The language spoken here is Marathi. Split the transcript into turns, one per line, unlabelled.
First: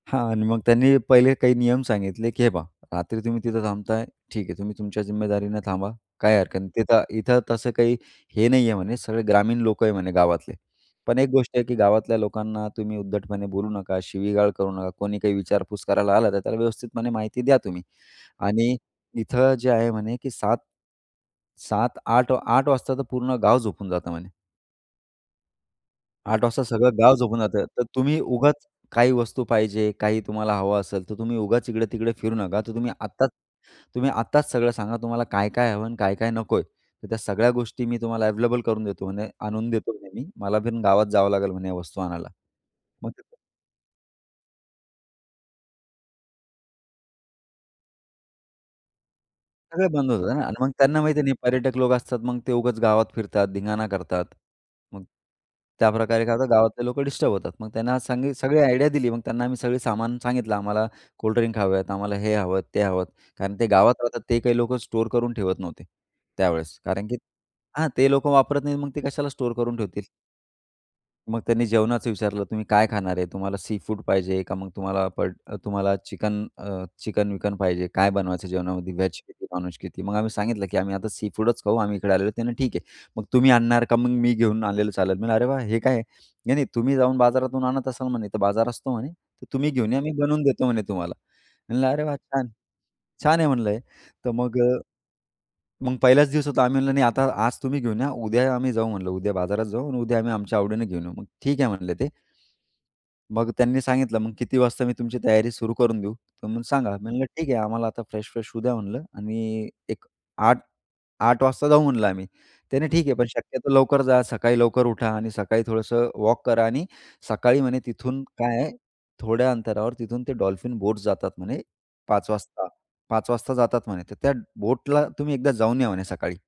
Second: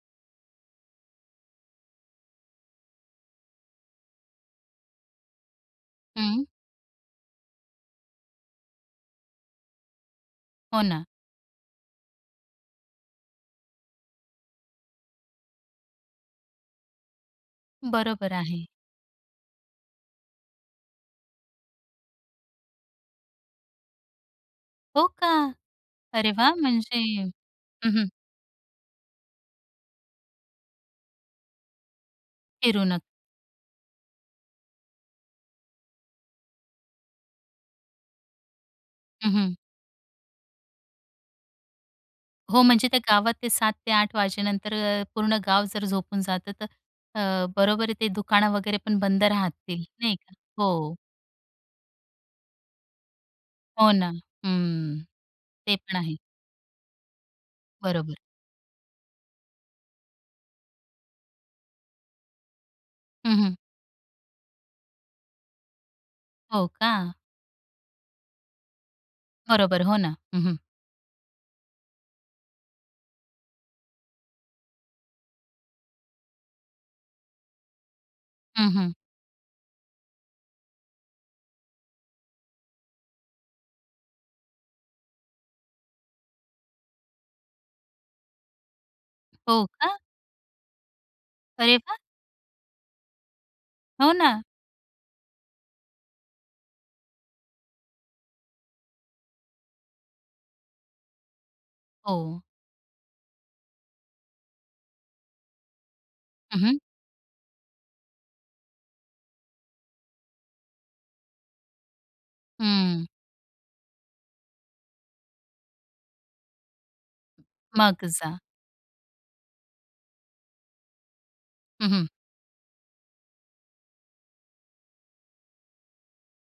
हां आणि मग त्यांनी पहिले काही नियम सांगितले, की हे पहा, "रात्री तुम्ही तिथं थांबताय, ठीक आहे. तुम्ही तुमच्या जिम्मेदारीने थांबा. काही
हं.
हरकत नाही तिथं इथं तसं काही हे नाही आहे" म्हणे, सगळे ग्रामीण लोकं आहेत म्हणे गावातले.
हो ना.
पण एक गोष्ट आहे की गावातल्या लोकांना तुम्ही उद्धटपणे बोलू नका, शिवीगाळ करू नका. कोणी काही विचारपूस करायला आला तर, त्याला व्यवस्थितपणे माहिती द्या तुम्ही
बरोबर आहे.
आणि इथं जे आहे म्हणे, की 7-7 8-8 वाजता तर पूर्ण गाव झोपून जातं म्हणे.
हो का? अरे
8
वाह!
वाजता सगळं
म्हणजे
गाव झोपून जातं, तर
हं, हं.
तुम्ही उगाच काही वस्तू पाहिजे, काही तुम्हाला हवं असेल, तर तुम्ही उगाच इकडे-तिकडे फिरू नका. तर
फिरू
तुम्ही
नका.
आत्ताच तुम्ही आत्ताच सगळं सांगा, तुम्हाला काय-काय हवं आणि काय-काय नकोय, तर त्या सगळ्या गोष्टी मी तुम्हाला अव्हेलेबल करून देतो म्हणे,
हं, हं.
आणून देतो म्हणे मी. मला पण गावात जावं लागेल म्हणे वस्तू आणायला.
हो, म्हणजे त्या
मग
गावात
देतो.
ते 7 ते 8 वाजेनंतर अ, पूर्ण गाव जर झोपून जातं, तर अ, बरोबर ते दुकान वगैरे पण बंद राहतील,
सगळं बंद
नाही का?
होतं ना आणि मग
हो.
त्यांना माहिती नाही, पर्यटक लोक असतात, मग ते उगाच गावात फिरतात, धिंगाणा
हो ना,
करतात.
हं,
मग
ते पण आहे.
त्याप्रकारे काय होतं, गावातले लोकं डिस्टर्ब होतात. मग
बरोबर.
त्यांनी सगळी आयडिया दिली. मग त्यांना आम्ही सगळं सामान सांगितलं, आम्हाला कोल्ड ड्रिंक हवे आहेत, आम्हाला हे हवं, ते हवं
हं,
कारण
हं.
ते गावात राहतात, ते काही लोकं स्टोअर करून ठेवत नव्हते
हो
त्यावेळेस कारण,
का?
की हां, ते लोक वापरत नाहीत, मग ते कशाला स्टोअर करून
बरोबर, हो
ठेवतील?
ना. हं, हं.
मग त्यांनी जेवणाचं विचारलं, तुम्ही काय खाणार आहे? तुम्हाला सीफूड पाहिजे का मग तुम्हाला प तुम्हाला चिकन अ, चिकन-विकन पाहिजे? काय बनवायचं
हं, हं.
जेवणामध्ये? व्हेज किती, नॉनव्हेज किती? मग आम्ही सांगितलं, की आम्ही आता सीफूडच खाऊ आम्ही इकडे आलेलो ते. ठीक आहे, मग तुम्ही आणणार का? मग मी घेऊन आलेलं चालेल. म्हणलं, अरे वाह! हे काय आहे? नाही नाही, तुम्ही जाऊन बाजारातून आणत असाल म्हणे. तर बाजार असतो म्हणे, तर
हो
तुम्ही घेऊन
का?
या. मी बनवून देतो म्हणे तुम्हाला.
अरे
म्हणलं,
वा!
अरे वाह, छान. छान आहे म्हणलं हे.
हो
तर
ना.
मग मग पहिलाच दिवस होता. आम्ही म्हणलं नाही आता आज तुम्ही घेऊन या, उद्या आम्ही जाऊ. म्हटलं उद्या बाजारात जाऊ आणि उद्या आम्ही आमच्या आवडीने घेऊन येऊ. मग ठीक आहे म्हणले ते.
हो.
मग त्यांनी सांगितलं, मग किती वाजता मी तुमची तयारी सुरू करून देऊ?
हं,
तर
हं.
सांगा. मी म्हटलं, ठीक आहे, आम्हाला आता फ्रेश फ्रेश होऊ द्या म्हटलं आणि एक 8-8 वाजता जाऊ म्हटलं आम्ही. त्याने, ठीक
हं.
आहे. पण शक्यतो लवकर जा. सकाळी लवकर उठा आणि सकाळी थोडंसं वॉक करा आणि सकाळी म्हणे
माग
तिथून
जा.
काय आहे, थोड्या अंतरावर तिथून ते डॉल्फिन बोट्स जातात म्हणे
हं, हं.
5 वाजता, 5 वाजता जातात म्हणे. तर त्या बोटला तुम्ही एकदा जाऊन या म्हणे सकाळी.